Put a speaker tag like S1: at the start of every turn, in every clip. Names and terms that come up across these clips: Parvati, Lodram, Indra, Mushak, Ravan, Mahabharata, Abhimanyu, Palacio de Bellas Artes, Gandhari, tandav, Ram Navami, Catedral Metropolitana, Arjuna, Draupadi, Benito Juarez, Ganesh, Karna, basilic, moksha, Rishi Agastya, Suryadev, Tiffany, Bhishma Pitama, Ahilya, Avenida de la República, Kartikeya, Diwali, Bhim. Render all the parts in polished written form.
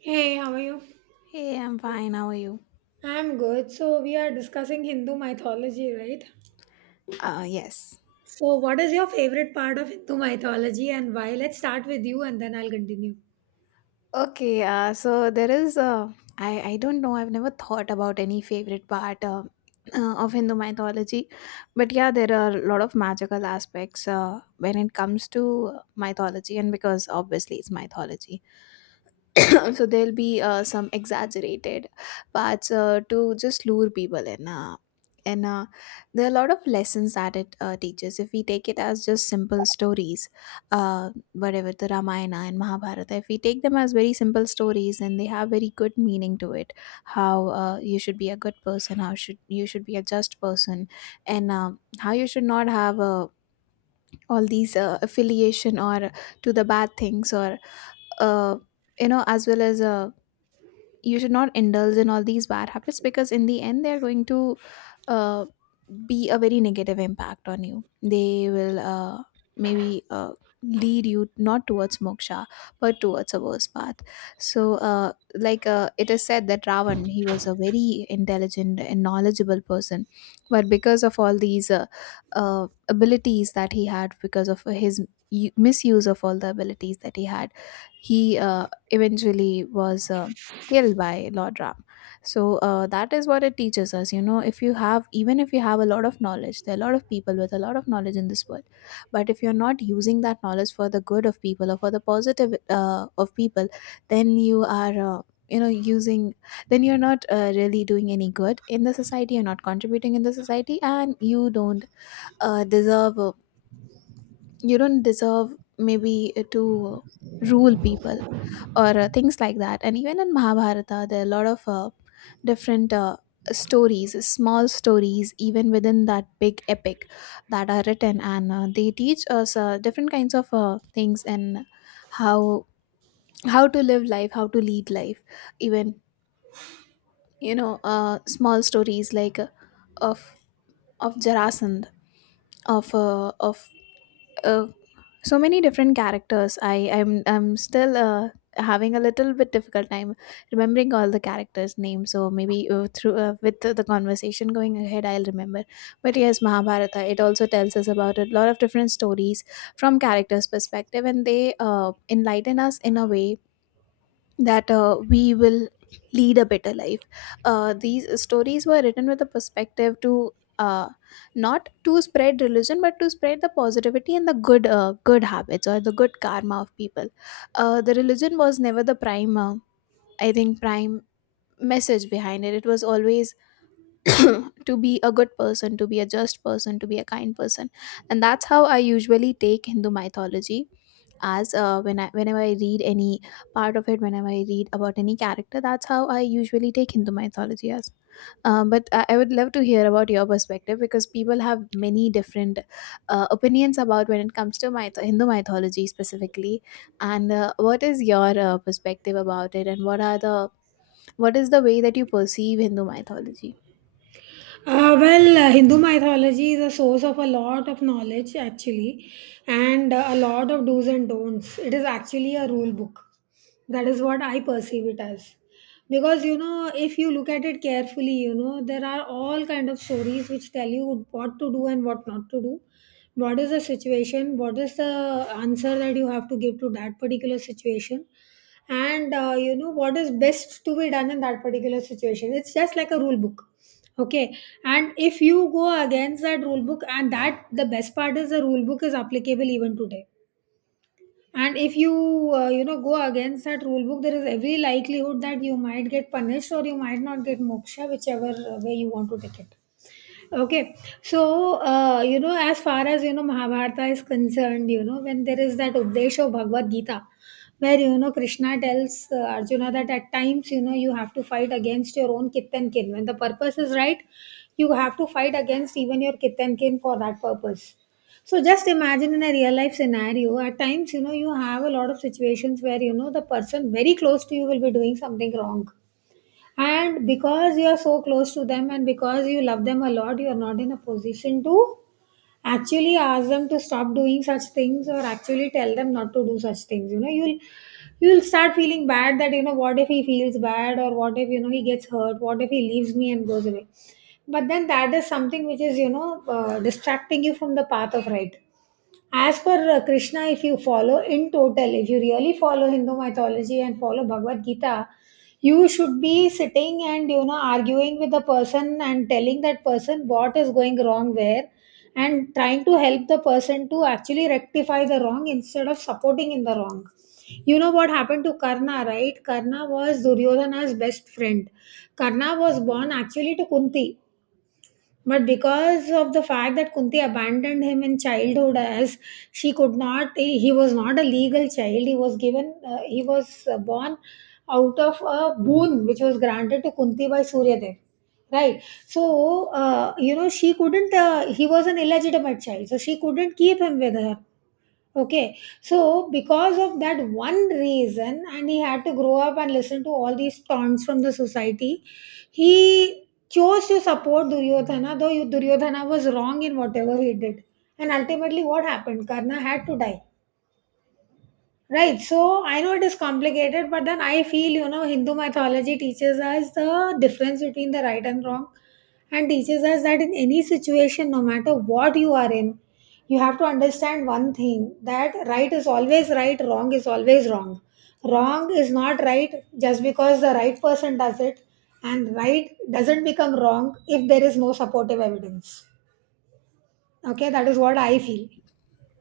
S1: Hey, how are you?
S2: Hey, I'm fine. How are you?
S1: I'm good. So, we are discussing Hindu mythology, right?
S2: Yes.
S1: So, what is your favorite part of Hindu mythology and why? Let's start with you and then I'll continue.
S2: Okay. So there is I don't know. I've never thought about any favorite part of Hindu mythology, but yeah, there are a lot of magical aspects when it comes to mythology, and because obviously it's mythology. So there'll be some exaggerated parts to just lure people in, and there are a lot of lessons that it teaches, if we take it as just simple stories, uh, whatever. The Ramayana and Mahabharata, if we take them as very simple stories, and they have very good meaning to it, how you should be a good person, how should you should be a just person, and how you should not have all these affiliation or to the bad things, or uh, you know, as well as you should not indulge in all these bad habits, because in the end they're going to uh, be a very negative impact on you. They will maybe lead you not towards moksha, but towards a worse path. So, like it is said that Ravan, he was a very intelligent and knowledgeable person, but because of all these abilities that he had, because of his misuse of all the abilities that he had, he eventually was killed by Lodram. So, that is what it teaches us, you know, if you have, even if you have a lot of knowledge, there are a lot of people with a lot of knowledge in this world. But if you're not using that knowledge for the good of people, or for the positive of people, then you are, using, then you're not really doing any good in the society, you're not contributing in the society, and you don't deserve, you don't deserve, maybe to uh, rule people, or things like that. And even in Mahabharata, there are a lot of different stories, small stories, even within that big epic, that are written. And they teach us different kinds of things, and how how to live life, how to lead life. Even, you know, small stories like of of Jarasandh, of uh, so many different characters. I'm still having a little bit difficult time remembering all the characters names, so maybe through with the conversation going ahead, I'll remember. But yes, Mahabharata, it also tells us about a lot of different stories from characters perspective, and they uh, enlighten us in a way that we will lead a better life. These stories were written with a perspective to uh, not to spread religion, but to spread the positivity and the good good habits or the good karma of people. The religion was never the prime, I think, prime message behind it. It was always to be a good person, to be a just person, to be a kind person. And that's how I usually take Hindu mythology as, whenever I read any part of it, whenever I read about any character, that's how I usually take Hindu mythology as. But I would love to hear about your perspective, because people have many different opinions about when it comes to Hindu mythology specifically. And what is your perspective about it, and what are the, what is the way that you perceive Hindu mythology?
S1: Hindu mythology is a source of a lot of knowledge, actually, and a lot of do's and don'ts. It is actually a rule book. That is what I perceive it as. Because, you know, if you look at it carefully, you know, there are all kind of stories which tell you what to do and what not to do. What is the situation? What is the answer that you have to give to that particular situation? And you know, what is best to be done in that particular situation. It's just like a rule book. Okay. And if you go against that rule book, and that the best part is the rule book is applicable even today. And if you you know, go against that rule book, there is every likelihood that you might get punished or you might not get moksha, whichever way you want to take it. Okay, so you know, as far as you know, Mahabharata is concerned, you know, when there is that Updesha Bhagavad Gita, where you know Krishna tells Arjuna that at times you know you have to fight against your own kith and kin. When the purpose is right, you have to fight against even your kith and kin for that purpose. So just imagine in a real life scenario, at times you know you have a lot of situations where you know the person very close to you will be doing something wrong, and because you are so close to them and because you love them a lot, you are not in a position to actually ask them to stop doing such things or actually tell them not to do such things. You know, you'll start feeling bad that, you know, what if he feels bad, or what if, you know, he gets hurt, what if he leaves me and goes away? But then that is something which is, you know, distracting you from the path of right. As per Krishna, if you follow in total, if you really follow Hindu mythology and follow Bhagavad Gita, you should be sitting and, you know, arguing with the person and telling that person what is going wrong where, and trying to help the person to actually rectify the wrong instead of supporting in the wrong. You know what happened to Karna, right? Karna was Duryodhana's best friend. Karna was born actually to Kunti, but because of the fact that Kunti abandoned him in childhood, as she could not, he was not a legal child. He was given, he was born out of a boon which was granted to Kunti by Suryadev. Right. So, you know, she couldn't, he was an illegitimate child. So she couldn't keep him with her. Okay, so because of that one reason, and he had to grow up and listen to all these taunts from the society, he chose to support Duryodhana, though Duryodhana was wrong in whatever he did. And ultimately, what happened? Karna had to die. Right. So I know it is complicated, but then I feel, you know, Hindu mythology teaches us the difference between the right and wrong, and teaches us that in any situation, no matter what you are in, you have to understand one thing: that right is always right, wrong is always wrong. Wrong is not right just because the right person does it, and right doesn't become wrong if there is no supportive evidence. Okay, that is what I feel.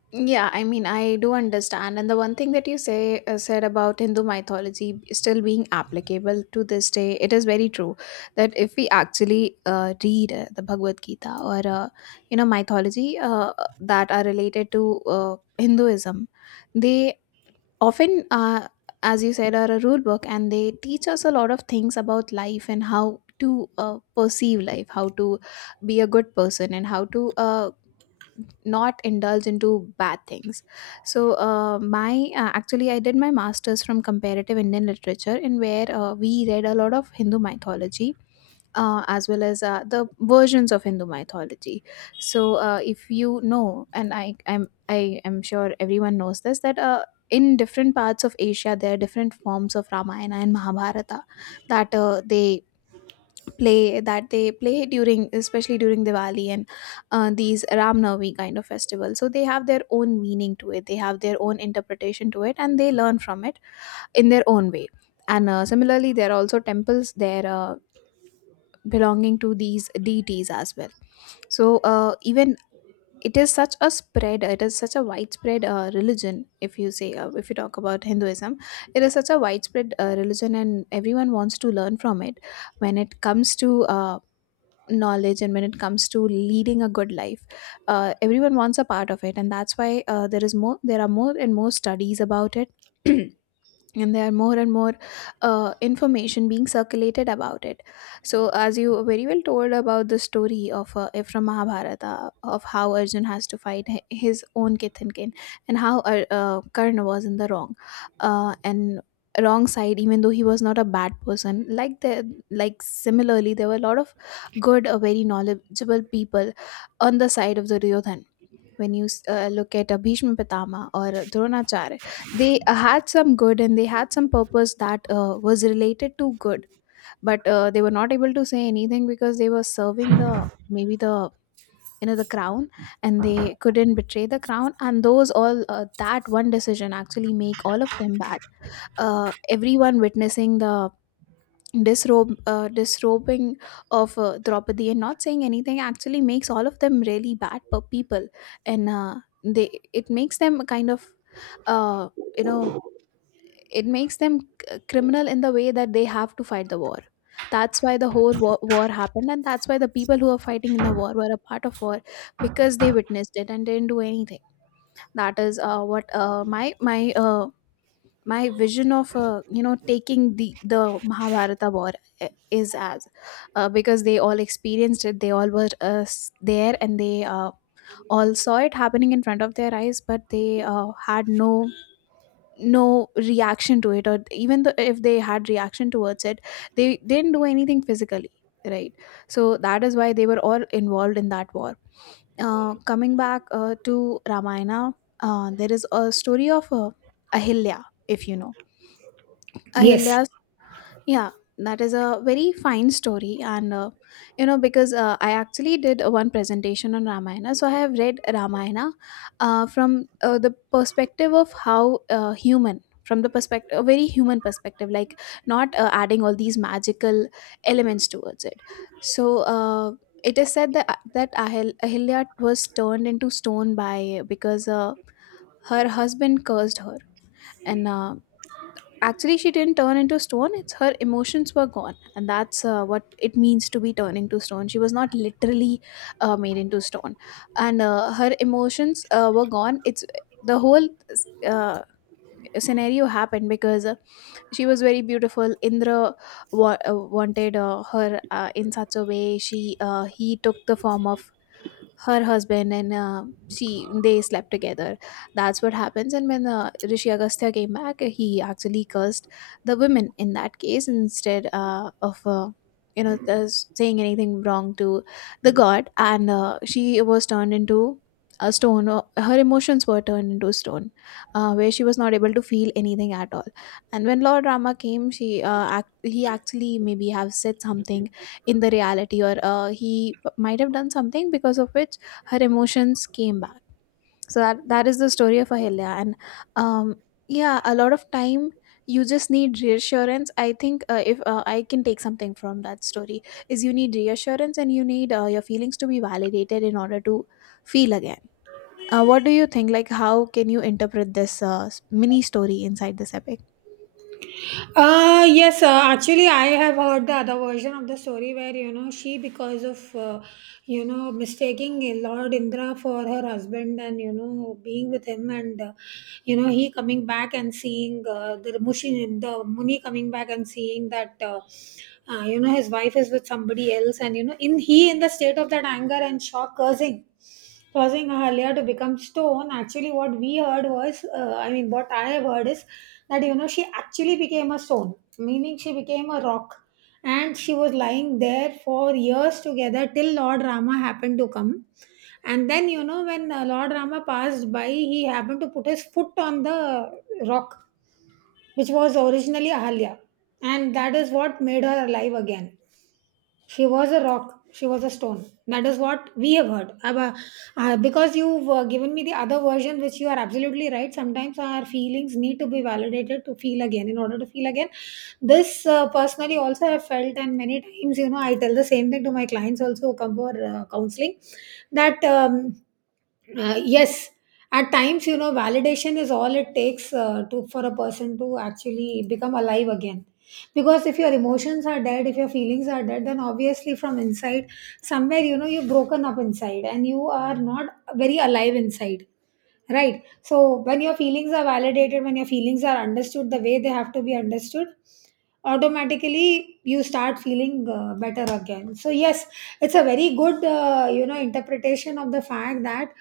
S2: Yeah, I mean, I do understand. And the one thing that you say said about Hindu mythology still being applicable to this day, it is very true that if we actually read the Bhagavad Gita, or you know, mythology that are related to Hinduism, they often, as you said, are a rule book, and they teach us a lot of things about life, and how to perceive life, how to be a good person, and how to not indulge into bad things. So my actually I did my masters from comparative Indian literature, in where we read a lot of Hindu mythology, as well as the versions of Hindu mythology. So, if you know, and I am sure everyone knows this, that in different parts of Asia there are different forms of Ramayana and Mahabharata, that they play during, especially during Diwali and these Ram Navami kind of festivals. So they have their own meaning to it, they have their own interpretation to it, and they learn from it in their own way. And similarly, there are also temples there belonging to these deities as well. So even, it is such a spread. It is such a widespread religion. If you say if you talk about Hinduism, it is such a widespread religion, and everyone wants to learn from it when it comes to knowledge, and when it comes to leading a good life, everyone wants a part of it. And that's why there are more and more studies about it. And there are more and more information being circulated about it. So as you very well told about the story of from Mahabharata, of how Arjun has to fight his own kith and kin, and how Karna was in the wrong, and wrong side, even though he was not a bad person. Like the, like similarly, there were a lot of good very knowledgeable people on the side of the Duryodhan. When you look at Bhishma Pitama or Dronacharya, they had some good and they had some purpose that was related to good, but they were not able to say anything, because they were serving the, maybe the, you know, the crown, and they couldn't betray the crown, and those all, that one decision actually make all of them bad. Everyone witnessing the disrobe disrobing of Draupadi, and not saying anything, actually makes all of them really bad per people. And they, it makes them kind of, uh, you know, it makes them criminal in the way that they have to fight the war. That's why the whole war happened, and that's why the people who are fighting in the war were a part of war, because they witnessed it and didn't do anything. That is what my vision of, you know, taking the Mahabharata war is as, because they all experienced it, they all were there, and they all saw it happening in front of their eyes, but they had no, no reaction to it, or even though if they had reaction towards it, they didn't do anything physically, right? So that is why they were all involved in that war. Coming back to Ramayana, there is a story of Ahilya, if you know.
S1: Yes.
S2: Ahilya, yeah, that is a very fine story. And, you know, because I actually did one presentation on Ramayana. So I have read Ramayana from the perspective of how human, from the perspective, a very human perspective, like not adding all these magical elements towards it. So, it is said that Ahilya was turned into stone by, because her husband cursed her, and actually, she didn't turn into stone. It's her emotions were gone, and that's what it means to be turning to stone. She was not literally made into stone, and her emotions were gone. It's the whole uh, scenario happened because she was very beautiful. Indra wanted her in such a way. She He took the form of her husband, and she they slept together. That's what happens. And when Rishi Agastya came back, he actually cursed the women in that case instead of you know uh, saying anything wrong to the god. And she was turned into a stone. Her emotions were turned into stone, where she was not able to feel anything at all. And when Lord Rama came, he actually maybe have said something in the reality, or he might have done something because of which her emotions came back. So that is the story of Ahilya. And um, yeah, a lot of time you just need reassurance, I think. If I can take something from that story is you need reassurance and you need your feelings to be validated in order to feel again. What do you think, like how can you interpret this mini story inside this epic?
S1: Yes, actually, I have heard the other version of the story where, you know, she, because of you know, mistaking Lord Indra for her husband and, you know, being with him, and you know, he coming back and seeing the Muni coming back and seeing that you know, his wife is with somebody else, and you know, in the state of that anger and shock, cursing causing Ahalya to become stone. Actually, what we heard was, I mean, what I have heard is that, you know, she actually became a stone, meaning she became a rock. And she was lying there for years together till Lord Rama happened to come. And then, you know, when Lord Rama passed by, he happened to put his foot on the rock, which was originally Ahalya. And that is what made her alive again. She was a rock. She was a stone. That is what we have heard. Because you've given me the other version, which you are absolutely right. Sometimes our feelings need to be validated to feel again. In order to feel again, this personally also I have felt, and many times, you know, I tell the same thing to my clients also who come for counseling. That. Yes, at times you know validation is all it takes to for a person to actually become alive again. Because if your emotions are dead, if your feelings are dead, then obviously from inside somewhere, you know, you're broken up inside and you are not very alive inside. Right. So when your feelings are validated, when your feelings are understood the way they have to be understood, automatically you start feeling better again. So yes, it's a very good you know, interpretation of the fact that,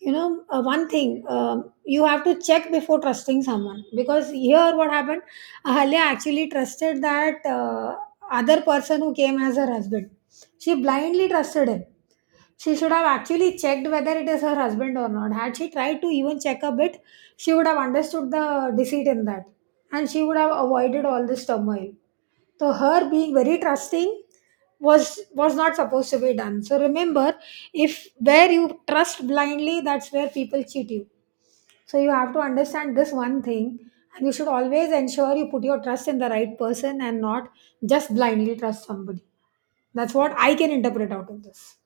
S1: you know, one thing, you have to check before trusting someone. Because here what happened, Ahalya actually trusted that other person who came as her husband. She blindly trusted him. She should have actually checked whether it is her husband or not. Had she tried to even check a bit, she would have understood the deceit in that, and she would have avoided all this turmoil. So her being very trusting was not supposed to be done. So remember, if where you trust blindly, that's where people cheat you. So you have to understand this one thing, and you should always ensure you put your trust in the right person and not just blindly trust somebody. That's what I can interpret out of this.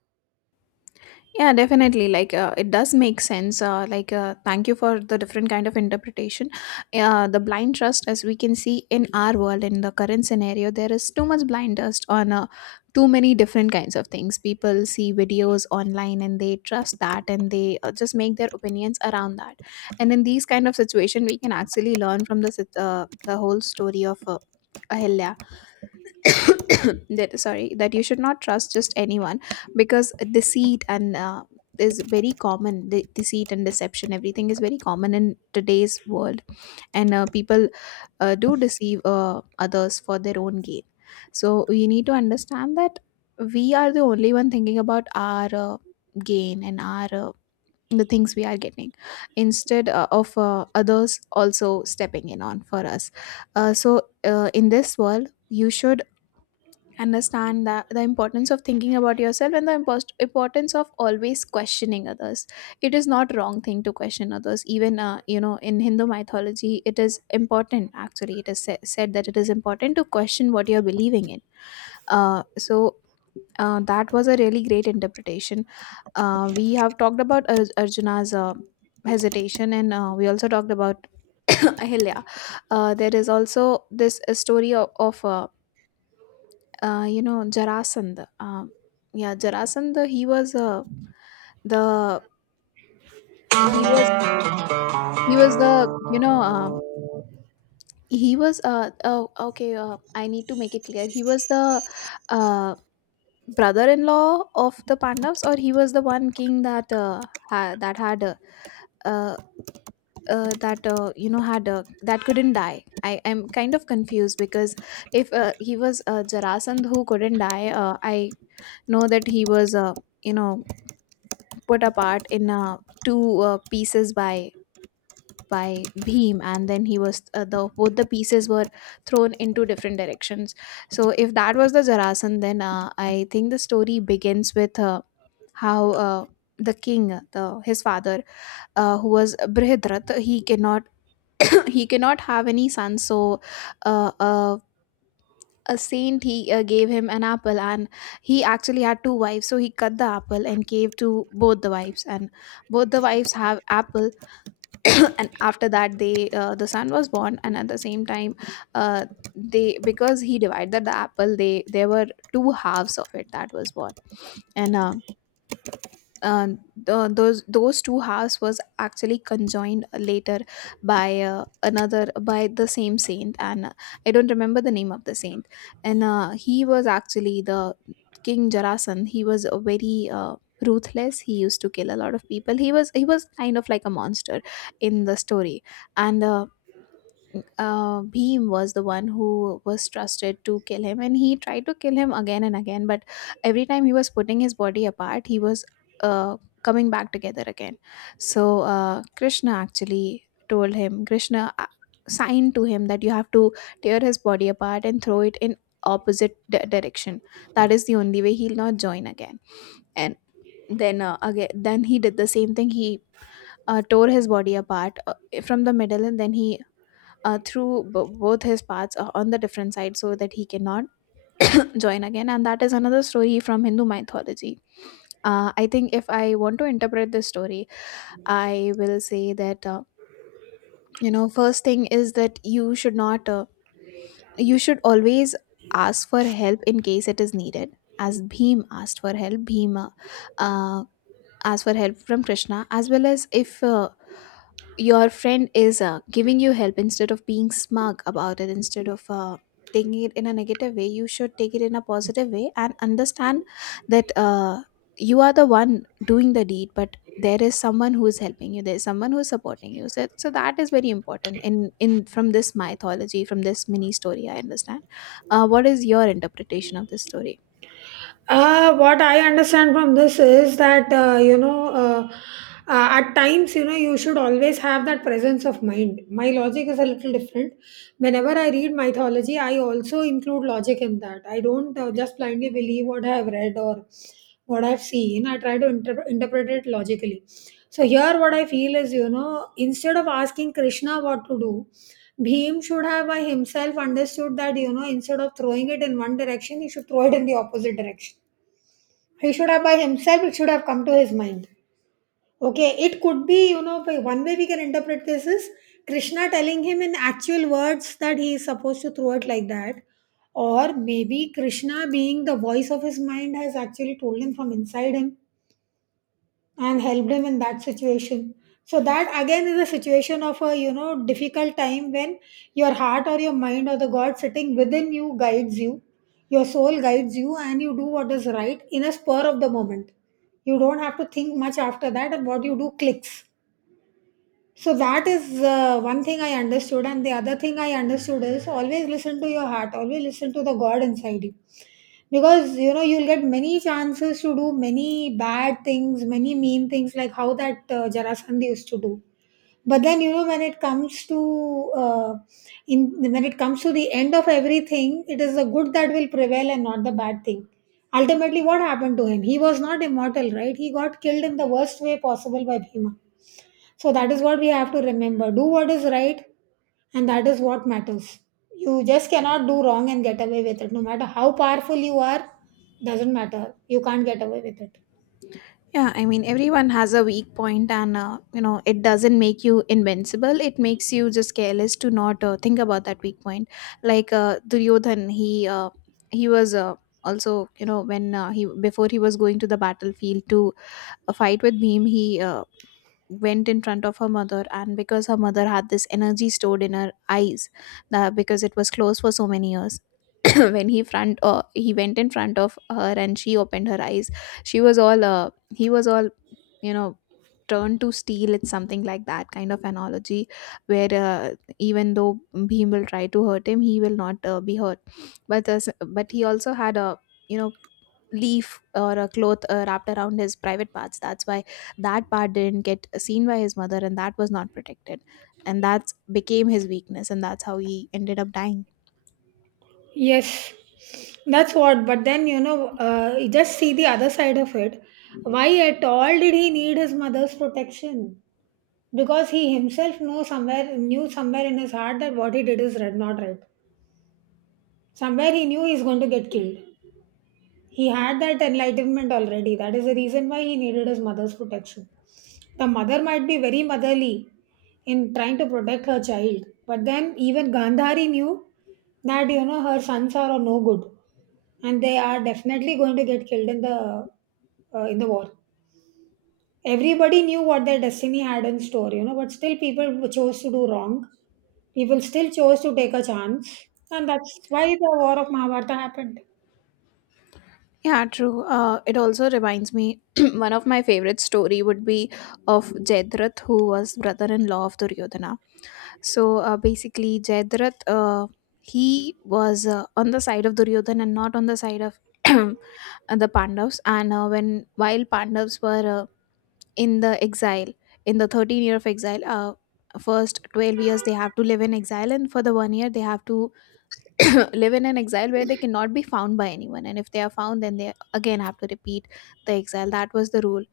S2: Yeah, definitely. Like, it does make sense. Thank you for the different kind of interpretation. The blind trust, as we can see in our world, in the current scenario, there is too much blind trust on too many different kinds of things. People see videos online and they trust that, and they just make their opinions around that. And in these kind of situation, we can actually learn from the the whole story of Ahilya that, sorry, that you should not trust just anyone, because deceit and is very common. Deceit and deception, everything is very common in today's world, and people do deceive others for their own gain. So we need to understand that we are the only one thinking about our gain and our the things we are getting, instead of others also stepping in on for us. So in this world you should understand that the importance of thinking about yourself and the importance of always questioning others. It is not wrong thing to question others. Even in Hindu mythology it is important. Actually it is said that it is important to question what you're believing in. So that was a really great interpretation. We have talked about Arjuna's hesitation, and we also talked about Ahilya. There is also this story of, you know, Jarasandh. Yeah, Jarasandh. He was the he was he was the, you know, he was uh oh okay. I need to make it clear. He was the uh, brother-in-law of the Pandavas, or he was the one king that that had uh, that you know had that couldn't die. I am kind of confused because if he was Jarasandh who couldn't die, I know that he was. You know, put apart in two pieces by Bhim, and then he was the, both the pieces were thrown into different directions. So if that was the Jarasan, then I think the story begins with how. The king, the his father who was Brihadrat, he cannot he cannot have any son. So uh, a a saint, he gave him an apple, and he actually had two wives, so he cut the apple and gave to both the wives, and both the wives have apple. And after that the son was born, and at the same time uh, they, because he divided the apple, they there were two halves of it that was born. And uh, uh, th- those those two halves was actually conjoined later by another, by the same saint, and I don't remember the name of the saint. And he was actually the king Jarasandh. He was a very ruthless, he used to kill a lot of people. He was kind of like a monster in the story. And Bhim was the one who was trusted to kill him, and he tried to kill him again and again. But every time he was putting his body apart, he was uh, coming back together again. So Krishna actually told him, Krishna signed to him that you have to tear his body apart and throw it in opposite direction. That is the only way he'll not join again. And then he did the same thing. He tore his body apart from the middle, and then he through both his paths on the different side so that he cannot join again. And that is another story from Hindu mythology. I think if I want to interpret this story, I will say that you know, first thing is that you should not you should always ask for help in case it is needed, as Bhim asked for help. Bhima uh, ask for help from Krishna, as well as if your friend is giving you help, instead of being smug about it, instead of taking it in a negative way, you should take it in a positive way and understand that you are the one doing the deed, but there is someone who is helping you, there is someone who is supporting you. So, that is very important in from this mythology, from this mini story I understand. What is your interpretation of this story?
S1: What I understand from this is that, at times, you know, you should always have that presence of mind. My logic is a little different. Whenever I read mythology, I also include logic in that. I don't just blindly believe what I have read or what I've seen. I try to interpret it logically. So, here, what I feel is, you know, instead of asking Krishna what to do, Bhim should have by himself understood that, you know, instead of throwing it in one direction, he should throw it in the opposite direction. He should have by himself, it should have come to his mind. Okay, it could be, you know, one way we can interpret this is Krishna telling him in actual words that he is supposed to throw it like that. Or maybe Krishna, being the voice of his mind, has actually told him from inside him and help them in that situation. So that again is a situation of a, you know, difficult time when your heart or your mind or the god sitting within you guides you, your soul guides you, and you do what is right in a spur of the moment. You don't have to think much after that, and what you do clicks. So that is one thing I understood, and the other thing I understood is always listen to your heart, always listen to the God inside you. Because you know, you'll get many chances to do many bad things, many mean things, like how that Jarasandh used to do. But then, you know, when it comes to in when it comes to the end of everything, it is the good that will prevail and not the bad thing. Ultimately, what happened to him? He was not immortal, right? He got killed in the worst way possible by Bhima. So that is what we have to remember. Do what is right, and that is what matters. You just cannot do wrong and get away with it. No matter how powerful you are, doesn't matter. You can't get away with it.
S2: Yeah, I mean, everyone has a weak point, and you know, it doesn't make you invincible. It makes you just careless to not think about that weak point. Like Duryodhan, he was also, you know, when he before he was going to the battlefield to fight with Bhim, he went in front of her mother, and because her mother had this energy stored in her eyes, that because it was closed for so many years. When he went in front of her and she opened her eyes, she was all he was all, you know, turn to steel. It's something like that kind of analogy, where even though Bhim will try to hurt him, he will not be hurt. But uh, but he also had a, you know, leaf or a cloth wrapped around his private parts. That's why that part didn't get seen by his mother, and that was not protected, and that became his weakness, and that's how he ended up dying.
S1: Yes, that's what. But then, you know, you just see the other side of it. Why at all did he need his mother's protection? Because he himself know somewhere knew somewhere in his heart that what he did is right, not right. Somewhere he knew he's going to get killed. He had that enlightenment already. That is the reason why he needed his mother's protection. The mother might be very motherly in trying to protect her child, but then even Gandhari knew that, you know, her sons are no good and they are definitely going to get killed in the war. Everybody knew what their destiny had in store, you know, but still people chose to do wrong. People still chose to take a chance, and that's why the war of Mahabharata happened.
S2: Yeah, true. It also reminds me one of my favorite story would be of Jedruth, who was brother-in-law of Duryodhana. So basically, Jayadratha, he was on the side of Duryodhan and not on the side of the Pandavas. And when, while Pandavas were in the exile, in the 13th year of exile, first 12 years they have to live in exile, and for the one year they have to live in an exile where they cannot be found by anyone. And if they are found, then they again have to repeat the exile. That was the rule.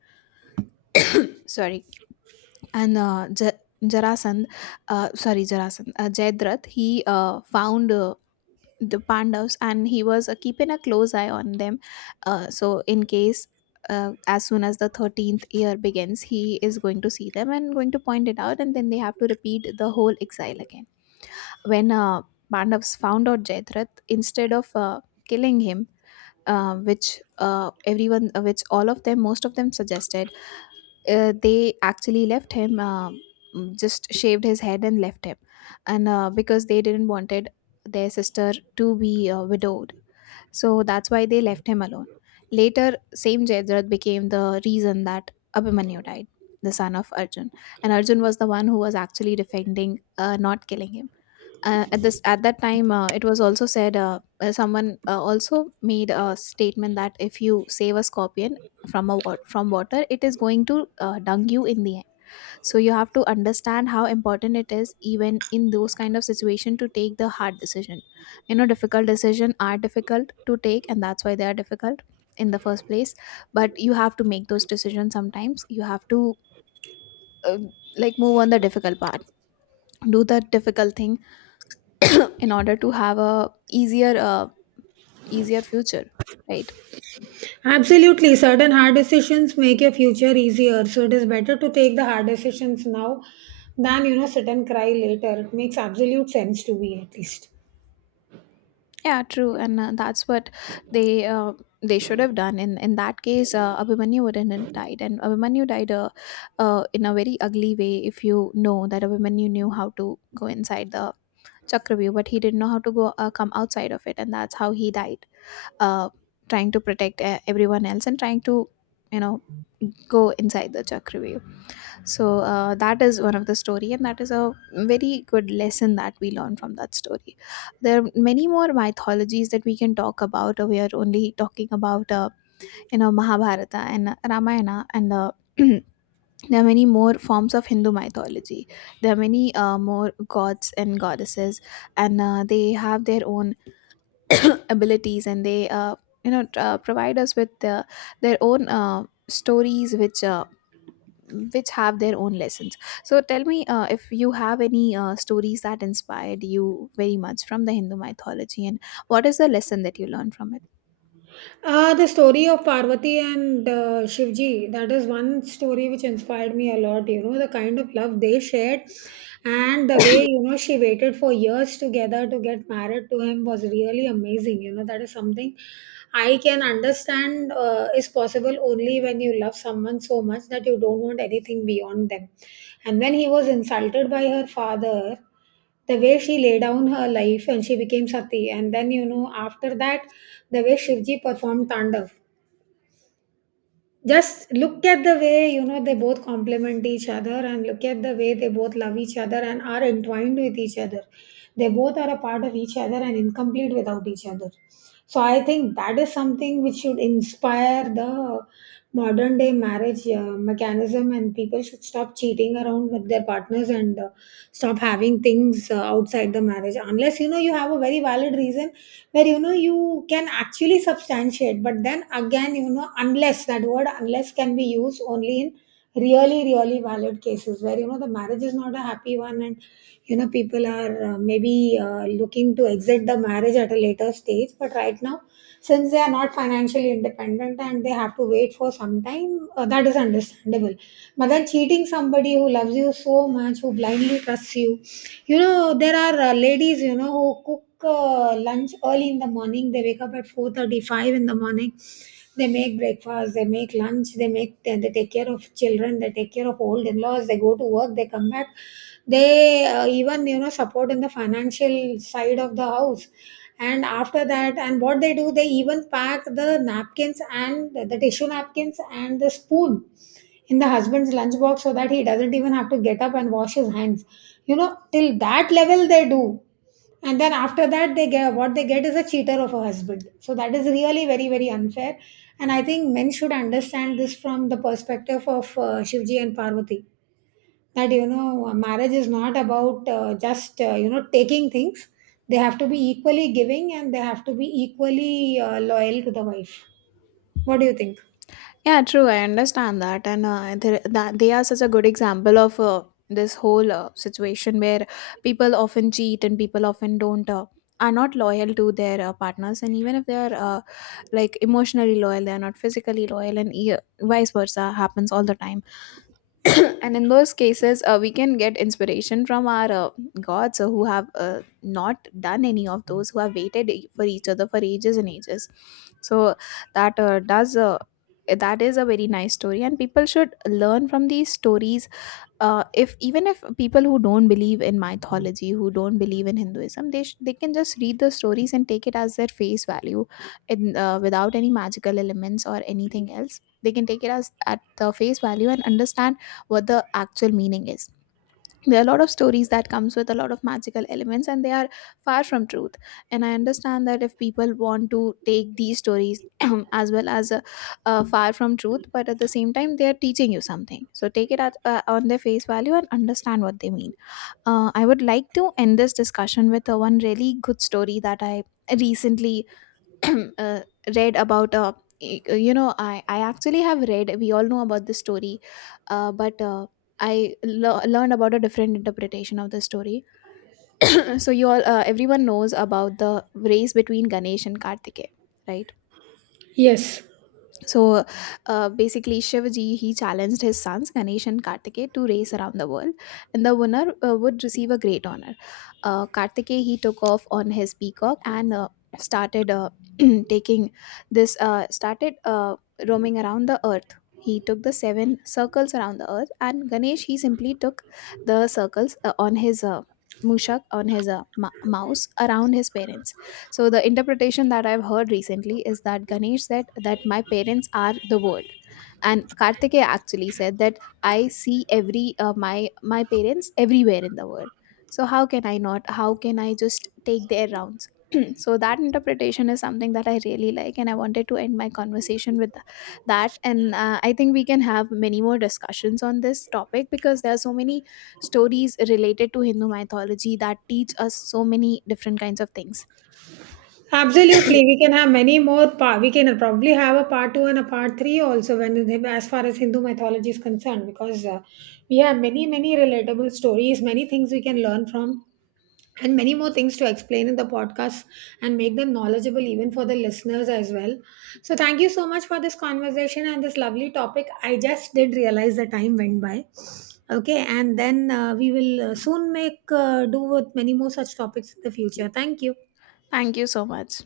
S2: Sorry. And Ja- Jarasandh, sorry, Jarasandh, Jayadratha, he found the Pandavas, and he was keeping a close eye on them. So, in case, as soon as the 13th year begins, he is going to see them and going to point it out, and then they have to repeat the whole exile again. When Pandavas found out Jayadratha, instead of killing him, which all of them, most of them, suggested, they actually left him, just shaved his head and left him, and because they didn't wanted their sister to be widowed, so that's why they left him alone. Later, same Jayadrath became the reason that Abhimanyu died, the son of Arjun. And Arjun was the one who was actually defending, not killing him, at that time. It was also said, someone also made a statement that if you save a scorpion from a from water, it is going to dung you in the end. So you have to understand how important it is, even in those kind of situation, to take the hard decision. You know, difficult decision are difficult to take, and that's why they are difficult in the first place. But you have to make those decisions. Sometimes you have to uh, like move on the difficult part, do that difficult thing in order to have a easier future, right?
S1: Absolutely. Certain hard decisions make your future easier. So it is better to take the hard decisions now than, you know, sit and cry later. It makes absolute sense to me, at least.
S2: Yeah, true. And that's what they uh, they should have done in that case. Abhimanyu wouldn't have died, and Abhimanyu died in a very ugly way. If you know that Abhimanyu knew how to go inside the chakravyuh, but he didn't know how to go come outside of it, and that's how he died, uh, trying to protect everyone else, and trying to, you know, go inside the chakravyuh. So that is one of the story, and that is a very good lesson that we learn from that story. There are many more mythologies that we can talk about. We are only talking about you know, Mahabharata and Ramayana, and there are many more forms of Hindu mythology. There are many more gods and goddesses, and they have their own abilities, and they provide us with their own stories, which have their own lessons. So tell me if you have any stories that inspired you very much from the Hindu mythology, and what is the lesson that you learned from it?
S1: The story of Parvati and Shivji, that is one story which inspired me a lot. You know, the kind of love they shared and the way, you know, she waited for years together to get married to him was really amazing. You know, that is something I can understand is possible only when you love someone so much that you don't want anything beyond them. And when he was insulted by her father, the way she laid down her life and she became sati, and then, you know, after that the way Shivji performed tandav, just look at the way, you know, they both complement each other and look at the way they both love each other and are entwined with each other. They both are a part of each other and incomplete without each other. So I think that is something which should inspire the modern day marriage mechanism, and people should stop cheating around with their partners and stop having things outside the marriage unless, you know, you have a very valid reason where, you know, you can actually substantiate. But then again, you know, unless that word unless can be used only in really, really valid cases where, you know, the marriage is not a happy one and, you know, people are maybe looking to exit the marriage at a later stage, but right now since they are not financially independent and they have to wait for some time, that is understandable. But then cheating somebody who loves you so much, who blindly trusts you, you know, there are ladies, you know, who cook lunch early in the morning. They wake up at 4:35 in the morning. They make breakfast, they make lunch, they make they take care of children, they take care of old in-laws, they go to work, they come back. They even, you know, support in the financial side of the house. And after that, and what they do, they even pack the napkins and the tissue napkins and the spoon in the husband's lunchbox so that he doesn't even have to get up and wash his hands. You know, till that level they do, and then after that they get, what they get is a cheater of a husband. So that is really very, very unfair, and I think men should understand this from the perspective of Shivji and Parvati, that, you know, marriage is not about just you know, taking things. They have to be equally giving and they have to be equally loyal to the wife. What do you think?
S2: Yeah, true. I understand that, and that they are such a good example of this whole situation where people often cheat and people often don't. Are not loyal to their partners, and even if they are like emotionally loyal, they are not physically loyal, and vice versa happens all the time. And in those cases we can get inspiration from our gods who have not done any of those, who have waited for each other for ages and ages. So that uh, does uh, that is a very nice story, and people should learn from these stories. If even if people who don't believe in mythology, who don't believe in Hinduism, they can just read the stories and take it as their face value in without any magical elements or anything else. They can take it as at the face value and understand what the actual meaning is. There are a lot of stories that comes with a lot of magical elements, and they are far from truth. And I understand that if people want to take these stories as well as far from truth, but at the same time they are teaching you something, so take it at, on their face value and understand what they mean. I would like to end this discussion with one really good story that I recently uh, read about. You know, I actually have read, we all know about the story, but I learned about a different interpretation of the story. So you all, everyone knows about the race between Ganesh and Kartikeya, right?
S1: Yes.
S2: So basically, Shivaji, he challenged his sons Ganesh and Kartikeya to race around the world, and the winner would receive a great honor. Kartikeya, he took off on his peacock and started taking this started roaming around the earth. He took the 7 circles around the earth, and Ganesh, he simply took the circles on his mushak, on his mouse, around his parents. So the interpretation that I've heard recently is that Ganesh said that my parents are the world. And Kartikeya actually said that I see every my parents everywhere in the world. So how can I not? How can I just take their rounds? So that interpretation is something that I really like, and I wanted to end my conversation with that. And I think we can have many more discussions on this topic, because there are so many stories related to Hindu mythology that teach us so many different kinds of things.
S1: Absolutely, we can have many more. We can probably have a part two and a part three also when as far as Hindu mythology is concerned, because we have many, many relatable stories, many things we can learn from, and many more things to explain in the podcast and make them knowledgeable even for the listeners as well. So thank you so much for this conversation and this lovely topic. I just did realize the time went by. Okay, and then we will soon make do with many more such topics in the future. Thank you.
S2: Thank you so much.